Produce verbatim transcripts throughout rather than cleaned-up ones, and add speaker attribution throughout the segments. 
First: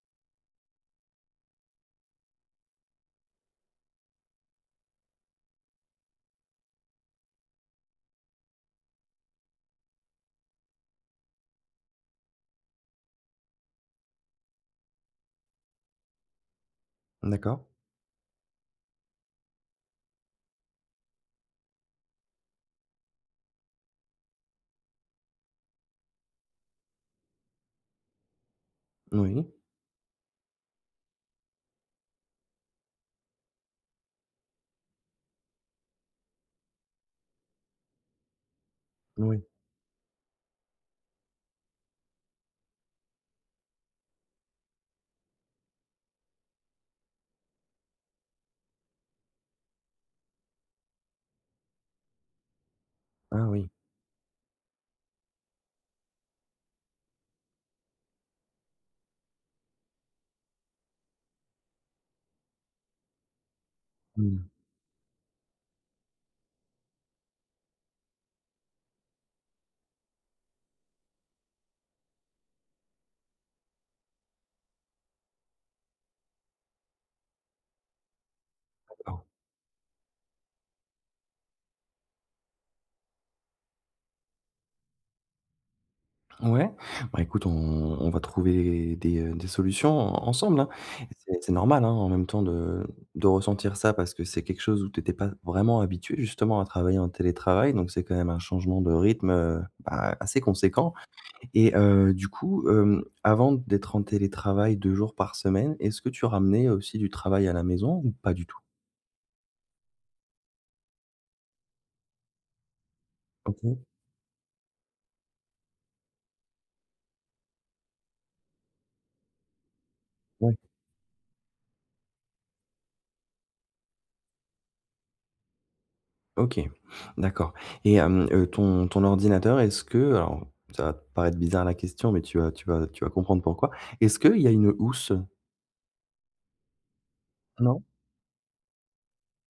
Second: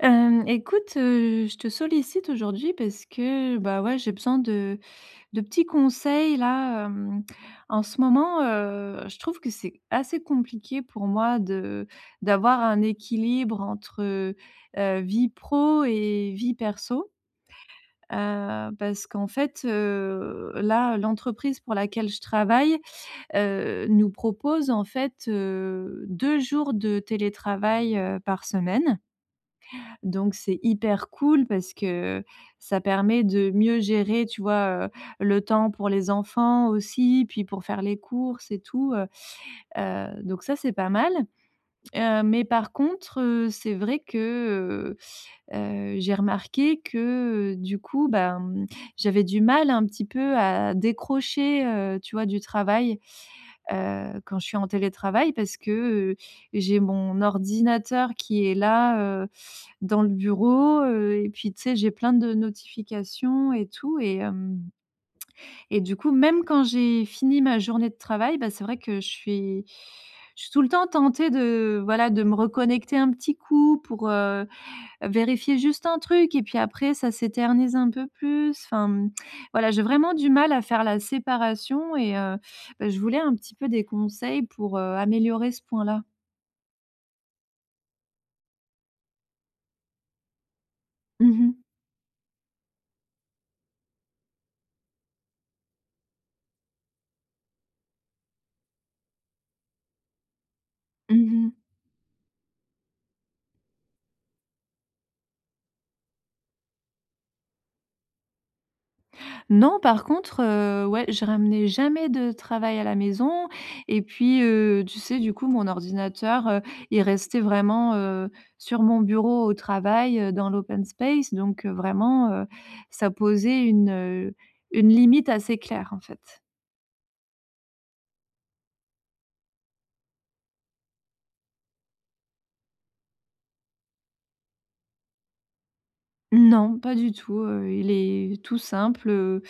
Speaker 1: Hem, écoute, heu, je te sollicite aujourd'hui parce que, bah, ouais, j'ai besoin de de petits conseils, là. Hem, en ce moment, heu, je trouve que c'est assez compliqué pour moi de d'avoir un équilibre entre, heu, vie pro et vie perso.
Speaker 2: Mmh d'accord.
Speaker 1: Heu, parce qu'en fait, heu, là, l'entreprise pour laquelle je travaille, heu, nous propose en fait, heu, deux jours de télétravail, heu, par semaine.
Speaker 2: Moui.
Speaker 1: Donc, c'est hyper cool, parce que, ça permet de mieux gérer, tu vois, heu, le temps pour les enfants aussi, puis pour faire les courses et tout, heu
Speaker 2: Oui.
Speaker 1: heu, donc ça, c'est pas mal. Heu, mais par contre, heu, c'est vrai que, heu heu, j'ai remarqué que du coup, bah, j'avais du mal un petit peu à décrocher, heu, tu vois, du travail,
Speaker 2: Ah, oui!
Speaker 1: heu, quand je suis en télétravail. Parce que, heu, j'ai mon ordinateur qui est là, heu, dans le bureau, heu, et puis tu sais, j'ai plein de notifications, et tout. Et
Speaker 2: Mmh.
Speaker 1: hem, et du coup, même quand j'ai fini ma journée de travail, bah, c'est vrai que je suis je suis tout le temps tentée de, voilà, de me reconnecter un petit coup pour, heu, vérifier juste un truc et puis après ça s'éternise un peu plus, enfin mmh,
Speaker 2: D'accord.
Speaker 1: voilà. J'ai vraiment du mal à faire la séparation et, heu, bah, je voulais un petit peu des conseils pour, heu, améliorer ce point là.
Speaker 2: Ouais, ben écoute on on va trouver des, heu, des solutions en ensemble, hein. C'est
Speaker 1: Mmh
Speaker 2: c'est
Speaker 1: mh.
Speaker 2: normal, hein, en même temps de de ressentir ça, parce que c'est quelque chose où tu étais pas vraiment habituée, justement, à travailler en télétravail. Donc c'est quand même un changement de rythme, heu, ben assez conséquent.
Speaker 1: Mmh mh.
Speaker 2: Et heu, du coup, hem, avant d'être en télétravail deux jours par semaine, est-ce que tu ramenais, heu, aussi du travail à la maison ou pas du tout?
Speaker 1: Non. Par contre, heu, ouais, je ramenais jamais de travail à la maison
Speaker 2: OK.
Speaker 1: et puis, heu, tu sais, du coup mon ordinateur, heu, il restait vraiment, heu, sur mon bureau, au travail, heu, dans
Speaker 2: Ouais.
Speaker 1: l'open space. Donc, heu, vraiment, heu, ça posait une une limite assez claire, en fait.
Speaker 2: OK. D'accord. Et hem, heu, ton ton ordinateur, est-ce que, heu alors ça va te paraître bizarre la question, mais tu vas tu vas tu vas comprendre pourquoi. Est-ce qu'il y a une housse?
Speaker 1: Non, pas du tout, heu,
Speaker 2: Non?
Speaker 1: il est tout simple, heu.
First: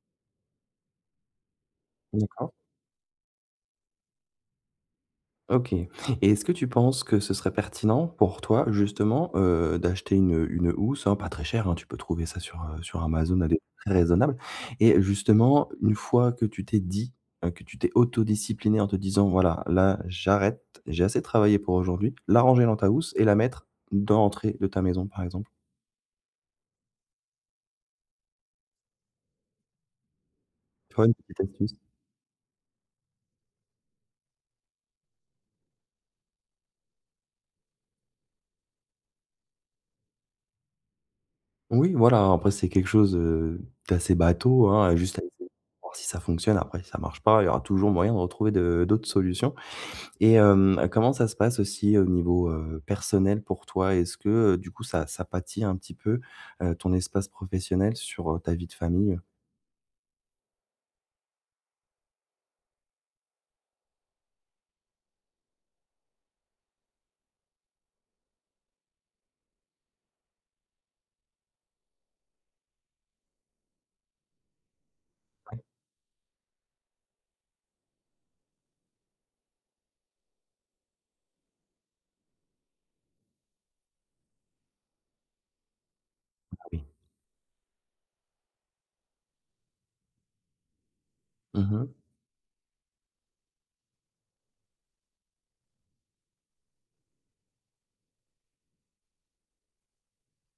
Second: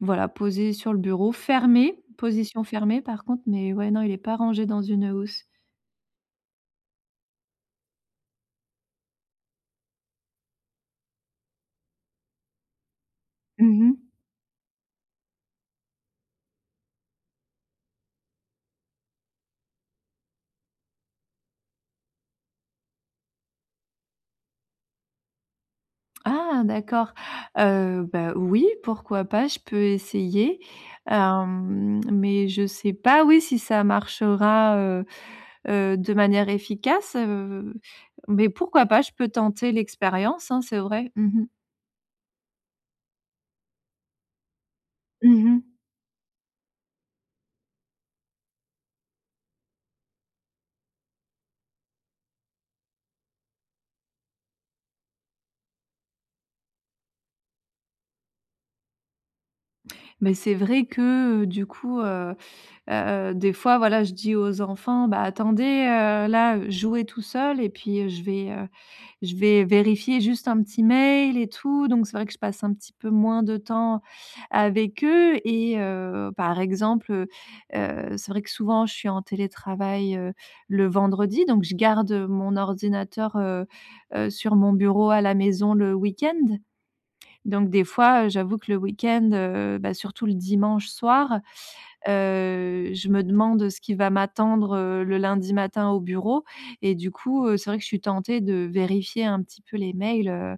Speaker 1: Voilà, posé sur le bureau, fermé,
Speaker 2: D'accord.
Speaker 1: position fermée par contre. Mais, ouais, non, il est pas rangé dans une housse.
Speaker 2: OK. Et est-ce que tu penses que ce serait pertinent pour toi, justement, heu, d'acheter une une housse, hein, pas très chère, hein, tu peux trouver ça sur, heu, sur Amazon à des prix
Speaker 1: Mmh
Speaker 2: très
Speaker 1: mh.
Speaker 2: raisonnables, et, heu, justement une fois que tu t'es dit que tu t'es auto-disciplinée en te disant: «Voilà, là j'arrête. J'ai assez travaillé pour aujourd'hui.», la ranger dans ta housse et la mettre dans l'entrée de ta maison, par exemple?
Speaker 1: Ah d'accord! Heu, bah oui, pourquoi pas? Je peux essayer.
Speaker 2: Tu vois, une petite astuce?
Speaker 1: Hem, mais je sais pas, oui si ça marchera, heu heu, de manière efficace. Heu, mais pourquoi pas? Je peux tenter l'expérience hein, c'est vrai. Mmh mh.
Speaker 2: Oui, voilà. Hein, après c'est quelque chose, heu, d'assez bateau, hein, juste à essayer
Speaker 1: Mmh
Speaker 2: de
Speaker 1: mh.
Speaker 2: voir si ça fonctionne, après si ça marche pas, il y aura toujours moyen de retrouver de d'autres solutions. Et hem, comment ça se passe aussi au niveau, heu, personnel pour toi? Est-ce que, heu, du coup ça, ça pâtit un petit peu, heu, ton espace professionnel sur, heu, ta vie de famille?
Speaker 1: Mais c'est vrai que, du coup, heu he heu, des fois, voilà, je dis aux enfants: «Bah attendez, heu, là, jouez tout seuls et puis je vais, heu, je vais vérifier juste un petit mail et tout.», donc c'est vrai que je passe un petit peu moins de temps avec eux.
Speaker 2: Oui.
Speaker 1: Et, heu, par exemple, heu heu, c'est vrai que souvent je suis en télétravail, heu, le vendredi, donc je garde mon ordinateur, heu heu, sur mon bureau à la maison, le week-end.
Speaker 2: Bah oui.
Speaker 1: Donc, des fois, heu, j'avoue que le week-end, heu, bah surtout le dimanche soir,
Speaker 2: Mmh mh.
Speaker 1: heu, je me demande ce qui va m'attendre le lundi matin au bureau. Et du coup, heu, c'est vrai que je suis tentée de vérifier un petit peu les mails, heu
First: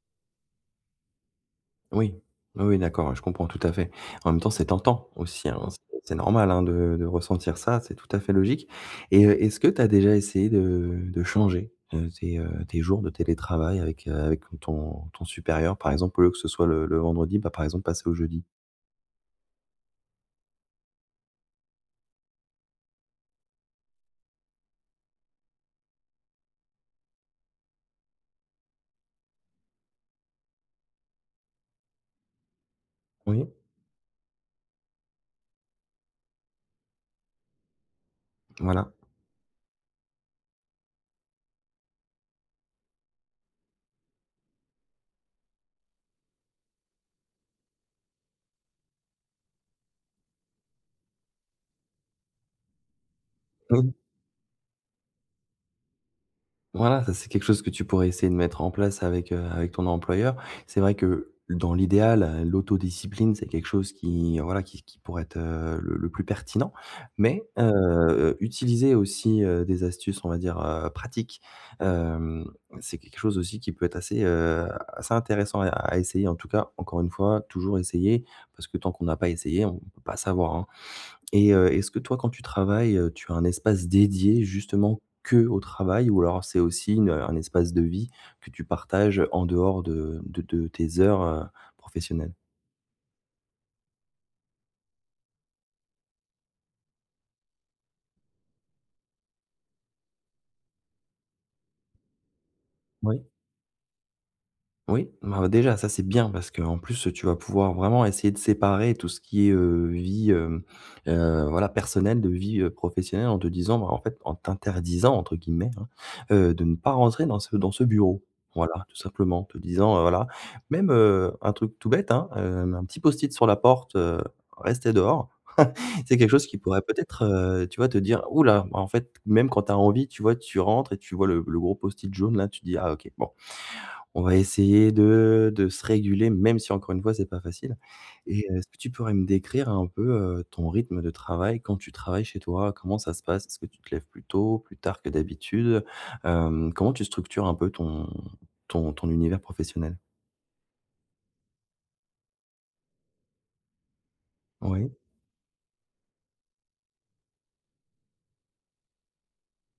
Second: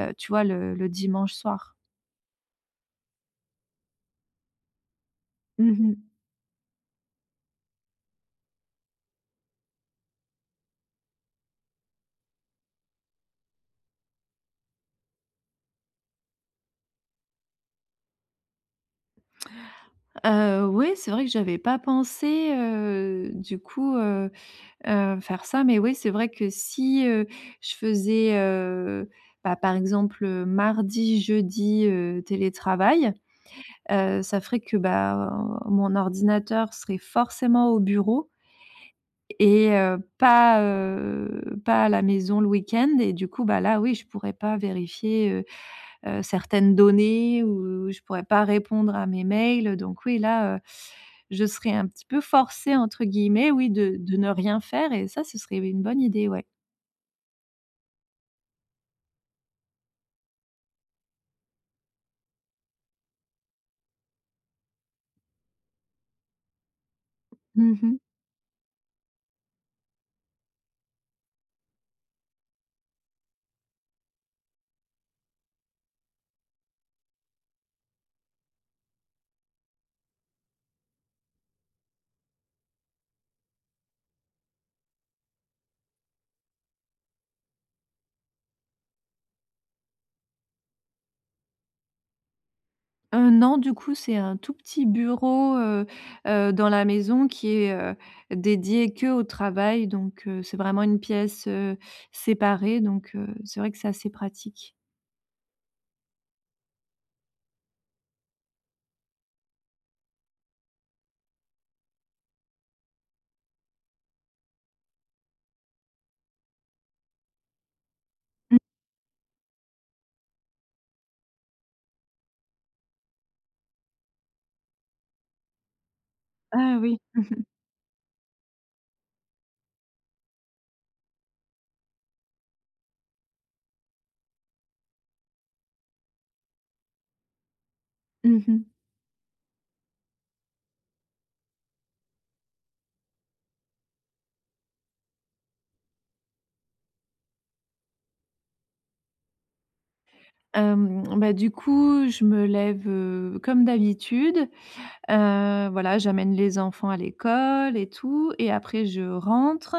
Speaker 1: heu, tu vois le le dimanche soir.
Speaker 2: Oui. Oui, oui, d'accord, ouais. Je comprends tout à fait. En même temps, c'est tentant aussi, hein.
Speaker 1: Mmh
Speaker 2: C
Speaker 1: mh.
Speaker 2: c'est normal hein de de ressentir ça, c'est tout à fait logique. Et, heu, est-ce que tu as déjà essayé de de changer, heu, tes, heu, tes jours de télétravail avec, heu, avec ton ton supérieur? Par exemple, au lieu que ce soit le le vendredi, bah par exemple passer au jeudi.
Speaker 1: Heu, oui, c'est vrai que j'avais pas pensé, heu, du coup, heu heu, faire ça. Mais oui, c'est vrai que si, heu, je faisais, heu, bah, par exemple, heu, mardi, jeudi, heu, télétravail.
Speaker 2: Oui?
Speaker 1: Heu, ça ferait que, bah, mon ordinateur serait forcément au bureau
Speaker 2: Voilà.
Speaker 1: et heu, pas, heu pas à la maison le week-end. Et du coup, bah, là oui, je pourrais pas vérifier, heu heu, certaines données, ou je pourrais pas répondre à mes mails. Heu, donc oui, là, heu, je serais un petit peu forcée entre guillemets, oui, de
Speaker 2: [unintelligible]
Speaker 1: de ne rien faire et ça, ce serait oui, une bonne idée, ouais.
Speaker 2: Voilà, ça, c'est quelque chose que tu pourrais essayer de mettre en place avec avec, heu, avec ton employeur. C'est vrai que, dans l'idéal, l'autodiscipline, c'est quelque chose qui, voilà, qui qui pourrait être, heu, le le plus pertinent. Mais, heu
Speaker 1: Mmh mh.
Speaker 2: heu, utiliser aussi, heu, des astuces, on va dire, heu, pratiques. Hem, c'est quelque chose aussi qui peut être assez, heu, assez intéressant à e à essayer, en tout cas. Encore une fois, toujours essayer, parce que tant qu'on a pas essayé, on peut pas savoir, hein. Et heu est-ce que toi quand tu travailles, heu, tu as un espace dédié, justement, que au travail, ou alors c'est aussi une un espace de vie, que tu partages en dehors de de de tes heures, heu, professionnelles?
Speaker 1: Heu, non, du coup, c'est un tout petit bureau, heu heu, dans la maison, qui est, heu, dédié qu'au travail. Donc, heu, c'est vraiment une pièce, heu, séparée. Donc, heu,
Speaker 2: Oui.
Speaker 1: c'est vrai que c'est assez pratique.
Speaker 2: Oui, mais alors déjà, ça c'est bien, parce qu'en plus, tu vas pouvoir vraiment essayer de séparer tout ce qui est, heu, vie, hem, heu, voilà, personnelle, de vie, heu, professionnelle en te disant: «Bah, en fait», en t'interdisant, entre guillemets, hein, heu, de ne pas rentrer dans ce dans ce bureau.
Speaker 1: Mmh.
Speaker 2: Voilà, tout simplement. En te disant: «Heu, voilà», même, heu, un truc tout bête, hein, heu, mais un petit Post-it sur la porte, heu, restez dehors. C'est quelque chose qui
Speaker 1: Ah,
Speaker 2: pourrait
Speaker 1: oui.
Speaker 2: peut-être, heu, tu vois te dire: «Oula» bah, en fait même quand tu as envie tu vois, tu rentres et tu vois le le gros Post-it jaune, là, tu te dis: «Ah, OK. Bon. On va essayer de de se réguler», même si encore une fois c'est pas facile.
Speaker 1: Mmh
Speaker 2: Et, heu, est-ce
Speaker 1: mh.
Speaker 2: que tu pourrais me décrire un peu, heu, ton rythme de travail quand tu travailles chez toi? Comment ça se passe, est-ce que tu te lèves plus tôt, plus tard que d'habitude? Hem, comment tu structures un peu ton ton ton univers professionnel?
Speaker 1: Hem, bah, du coup, je me lève, heu, comme d'habitude.
Speaker 2: Oui.
Speaker 1: Heu, voilà, j'amène les enfants à l'école et tout, et après, je rentre.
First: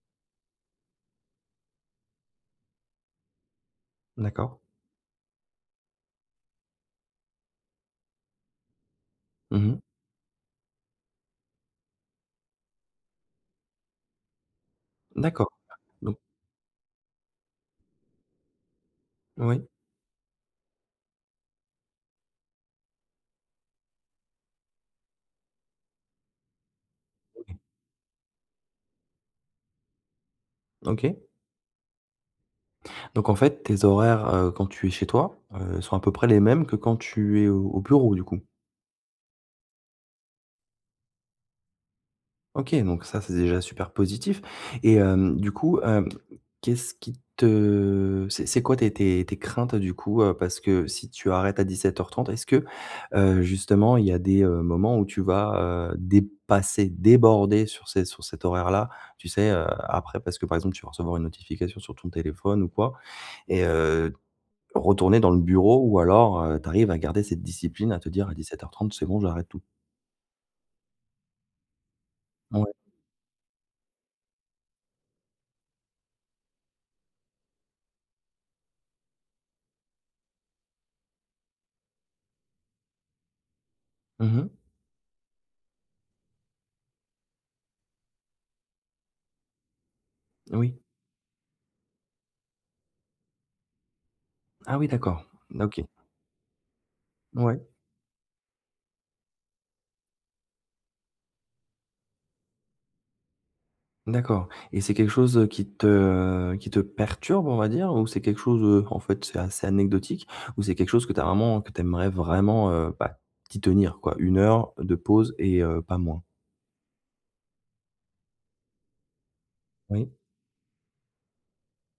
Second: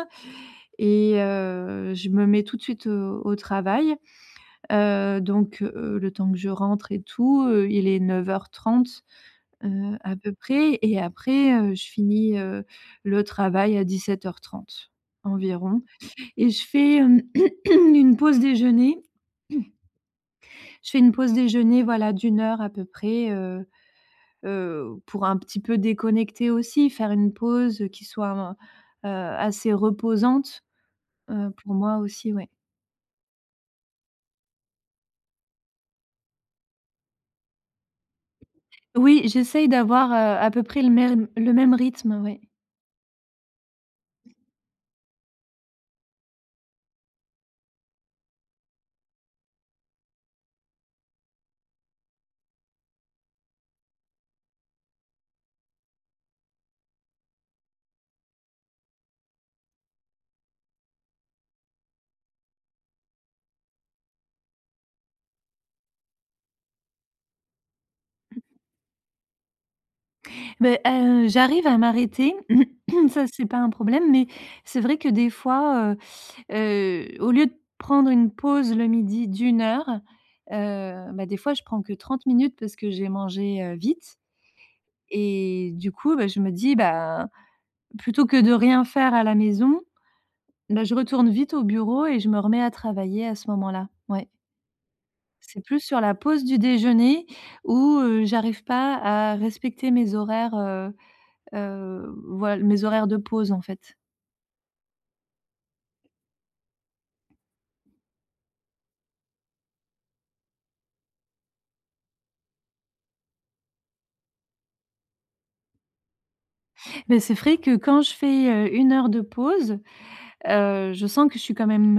Speaker 1: Et, heu, je me mets tout de suite, heu, au travail.
Speaker 2: D'accord.
Speaker 1: Heu, donc, heu, le temps que je rentre et tout, heu, il est neuf heures trentee,
Speaker 2: Mmh mh.
Speaker 1: heu, à peu près. Et après, heu, je finis, heu, le travail à dix-sept heures trente
Speaker 2: D'accord.
Speaker 1: environ.
Speaker 2: Don
Speaker 1: Et je fais une pause déjeuner
Speaker 2: Oui.
Speaker 1: je fais une pause déjeuner, voilà, d'une heure, à peu près. Heu heu, pour un petit peu déconnecter, aussi. Faire une
Speaker 2: OK.
Speaker 1: pause, heu, qui soit en heu, assez reposante,
Speaker 2: OK.
Speaker 1: heu, pour moi aussi, ouais.
Speaker 2: Donc, en fait, tes horaires, heu, quand tu es chez toi, heu, sont à peu près les mêmes que quand tu es au au bureau du coup?
Speaker 1: Oui. J'essaye d'avoir, heu, à peu près le mêm le même rythme, ouais.
Speaker 2: OK. Donc ça c'est déjà super positif. Et, hem, du coup, hem, qu'est-ce qui te c'est c'est quoi, tes tes tes craintes, heu, du coup? Heu, parce que si tu arrêtes à dix-sept heures trente, est-ce que, heu, justement, il y a des, heu, moments où tu vas, heu, dépasser, déborder sur c sur cet horaire-là? Tu sais, heu, après, parce que, par exemple, tu vas recevoir une notification sur ton téléphone ou quoi. Et, heu, retourner dans le bureau ou alors, heu, tu arrives à garder cette discipline, à te dire: «À dix-sept heures trente c'est bon, j'arrête tout»?
Speaker 1: Beh, heu, j'arrive à m'arrêter,
Speaker 2: Ouais.
Speaker 1: ça c'est pas un problème. Mais c'est vrai que des fois, heu heu, au lieu de prendre une pause le midi d'une heure. Heu, bah des fois je prends que trente minutes parce que j'ai mangé, heu, vite.
Speaker 2: Mmh mh.
Speaker 1: Et, du coup, bah, je me dis, ben: «Plutôt que de rien faire à la maison,
Speaker 2: Oui.
Speaker 1: bah, je retourne vite au bureau et je me remets à travailler, à ce moment-là». Ouais.
Speaker 2: Ah oui, d'accord.
Speaker 1: C'est
Speaker 2: N
Speaker 1: plus
Speaker 2: OK.
Speaker 1: sur la pause du déjeuner
Speaker 2: Ouais.
Speaker 1: où, heu, j'arrive pas à respecter mes horaires, heu heu, voil mes horaires de pause, en fait.
Speaker 2: D'accord. Et c'est quelque chose, heu, qui te, heu, qui te perturbe, on va dire, ou c'est quelque chose, heu, en fait, c'est assez anecdotique? Ou c'est quelque chose que tu as vraiment que tu aimerais vraiment heu, bah, t'y tenir, quoi une heure de pause et, heu, pas moins?
Speaker 1: Mais c'est frais que, quand je fais, heu, une heure de pause,
Speaker 2: Oui.
Speaker 1: heu, je sens que je suis quand même,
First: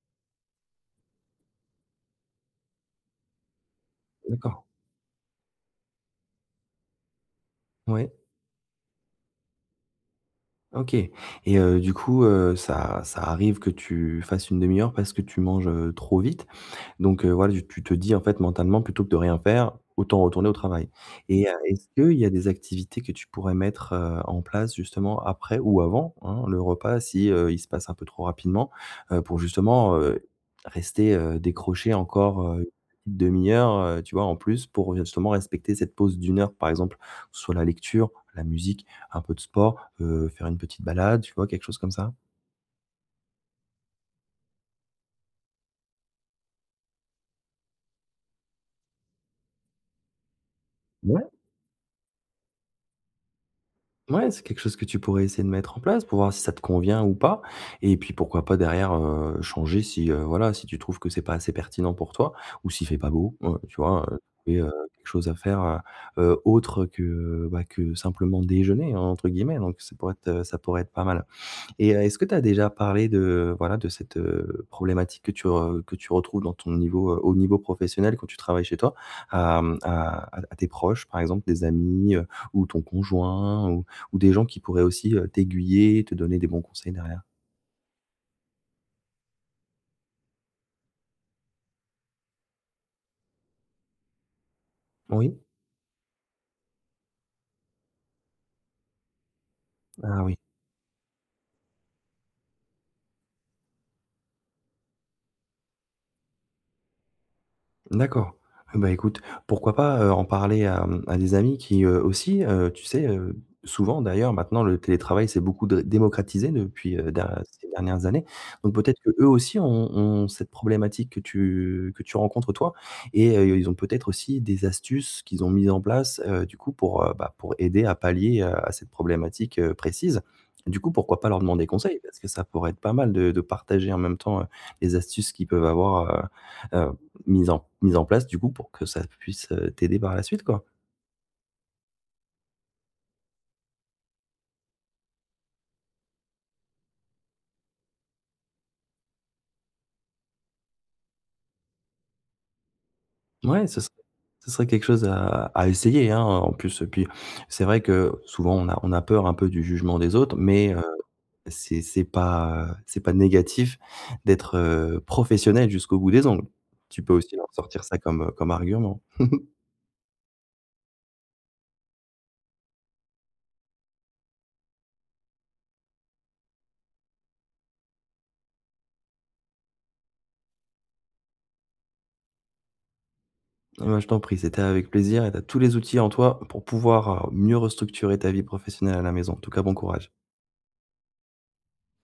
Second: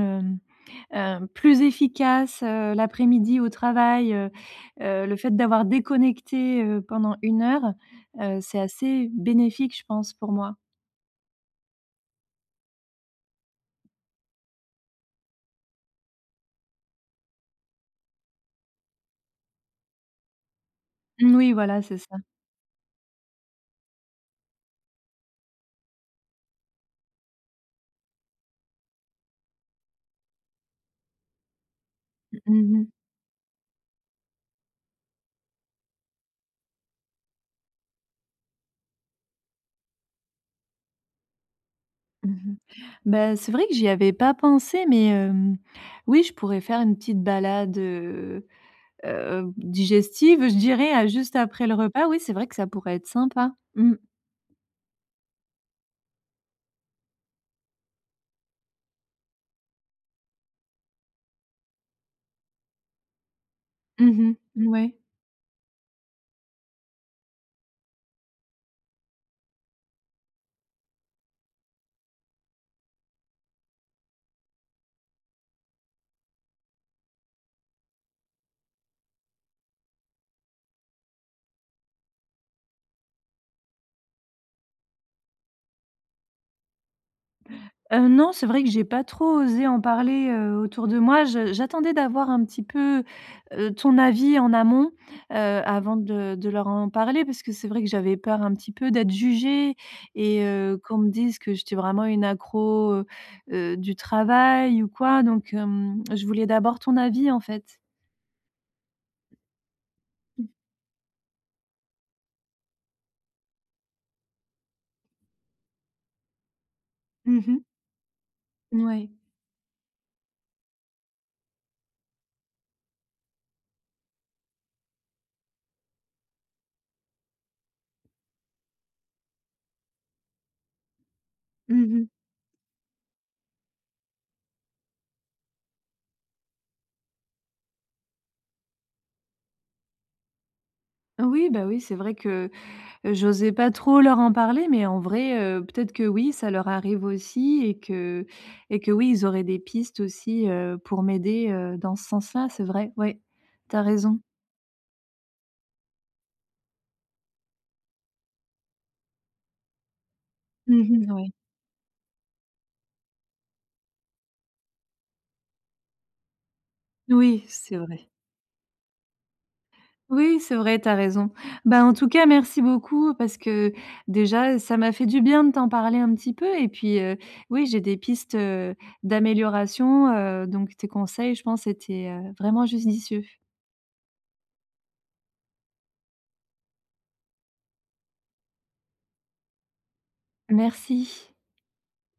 Speaker 1: ne heu, plus efficace, heu, l'après-midi au travail. Heu
Speaker 2: D'accord.
Speaker 1: heu, le fait d'avoir déconnecté, heu, pendant une heure,
Speaker 2: Mouais.
Speaker 1: heu, c'est assez bénéfique, je pense, pour moi.
Speaker 2: OK. Et heu, du coup, heu, ça ça arrive que tu fasses une demi-heure parce que tu manges, heu, trop vite. Donc, heu, voilà, du tu te dis en fait, mentalement: «Plutôt que de rien faire, autant retourner au travail.»
Speaker 1: N
Speaker 2: Et, heu,
Speaker 1: oui voilà,
Speaker 2: est-ce
Speaker 1: c'est ça.
Speaker 2: qu'il y a des activités que tu pourrais mettre, heu, en place justement après ou avant, hein, le repas si, heu, il se passe un peu trop rapidement, heu, pour justement, heu, rester, heu, décroché
Speaker 1: M
Speaker 2: encore, heu,
Speaker 1: mmh mh.
Speaker 2: une demi-heure, heu, tu vois, en plus, pour, heu, justement respecter cette pause d'une heure? Par exemple: que ce soit la lecture, la musique, un peu de sport, heu, faire une petite balade, tu vois? Quelque chose comme ça.
Speaker 1: Mmh mh. Bah, c'est vrai que j'y avais pas pensé, mais, hem, oui, je pourrais faire une petite balade, heu heu heu b digestive, je dirais, heu, à
Speaker 2: Ouais.
Speaker 1: juste après le repas. Oui, c'est vrai que ça pourrait être sympa, mmh.
Speaker 2: Ouais, c'est quelque chose que tu pourrais essayer de mettre en place pour voir si ça te convient ou pas. Et puis, pourquoi pas derrière, heu, changer, si, heu, voilà, si tu trouves que c'est pas assez pertinent pour toi ou s'il fait pas beau, ouais, tu vois?
Speaker 1: Mmh mh.
Speaker 2: Trouver,
Speaker 1: N
Speaker 2: heu,
Speaker 1: ouais.
Speaker 2: quelque chose à faire, heu heu, autre que, bah, que simplement déjeuner, entre guillemets. Donc ça pourrait être heu, ça pourrait être pas mal. Et heu, est-ce que tu as déjà parlé de, voilà, de cette, heu, problématique que tu re que tu retrouves dans ton niveau heu, au niveau professionnel quand tu travailles chez toi, à hem à à à tes proches? Par exemple, des amis, heu, ou ton conjoint, ou ou des gens qui pourraient aussi, heu, t'aiguiller, et te donner des bons conseils derrière.
Speaker 1: Heu, non, c'est vrai que j'ai pas trop osé en parler, heu, autour de moi. J j'attendais d'avoir un petit peu, heu, ton avis en amont, heu,
Speaker 2: Oui.
Speaker 1: avant de de leur en parler parce que c'est vrai que j'avais peur un petit peu d'être jugée
Speaker 2: Ah oui.
Speaker 1: et heu, qu'on me dise que j'étais vraiment une accro, heu heu, du travail ou quoi. Donc, hem, je voulais d'abord ton avis, en fait.
Speaker 2: D'accord, eh ben, écoute, pourquoi pas, heu, en
Speaker 1: Mmh.
Speaker 2: parler à, hem, à des amis qui, heu, aussi heu, tu sais, heu souvent d'ailleurs, maintenant, le télétravail s'est beaucoup dré démocratisé depuis, heu, da
Speaker 1: Mmh mh.
Speaker 2: ces dernières années. Donc
Speaker 1: N
Speaker 2: peut-être que
Speaker 1: ouais.
Speaker 2: eux aussi ont ont ont cette problématique que tu que tu rencontres, toi. Et heu, ils ont peut-être aussi des astuces qu'ils ont mises en place, heu, du coup, pour, heu, bah, pour aider à pallier, heu, à cette problématique, heu, précise. Du coup, pourquoi pas leur demander
Speaker 1: Mmh
Speaker 2: conseil?
Speaker 1: mh.
Speaker 2: Parce que ça pourrait être pas mal de de partager en même temps, heu, les astuces qu'ils peuvent avoir, heu heu mises en mises en place, du coup, pour que ça puisse, heu, t'aider par la suite, quoi.
Speaker 1: Oui, bah oui, c'est vrai que, heu, j'osais pas trop leur en parler, mais en vrai, heu, peut-être que oui, ça leur arrive aussi et que et que oui ils auraient des pistes aussi, heu, pour m'aider, heu, dans ce sens-là, c'est vrai. Ouais,
Speaker 2: Ouais,
Speaker 1: tu
Speaker 2: ce
Speaker 1: as
Speaker 2: ser
Speaker 1: raison.
Speaker 2: ce serait quelque chose à à essayer, hein. En plus, heu puis c'est vrai que, heu, souvent, on a on a peur un peu du jugement des autres, mais, heu,
Speaker 1: Mmh mh, n ouais.
Speaker 2: c'est c'est pas heu c'est pas négatif d'être, heu, professionnel jusqu'au bout des ongles. Tu peux aussi
Speaker 1: Oui,
Speaker 2: leur
Speaker 1: c'est
Speaker 2: sortir ça
Speaker 1: vrai.
Speaker 2: comme, heu, comme argument.
Speaker 1: Oui, c'est vrai, tu as raison. Bah, en tout cas, merci beaucoup parce que, déjà, heu, ça m'a fait du bien de t'en parler un petit peu et puis, heu, oui, j'ai des pistes, heu, d'amélioration, heu, donc tes conseils, je pense, étaient, heu, vraiment jusdicieux.
Speaker 2: Ouais, je t'en prie c'était avec plaisir et tu as tous les outils en toi pour pouvoir, heu, mieux restructurer ta vie professionnelle à la maison, en tout cas bon courage.
Speaker 1: Merci.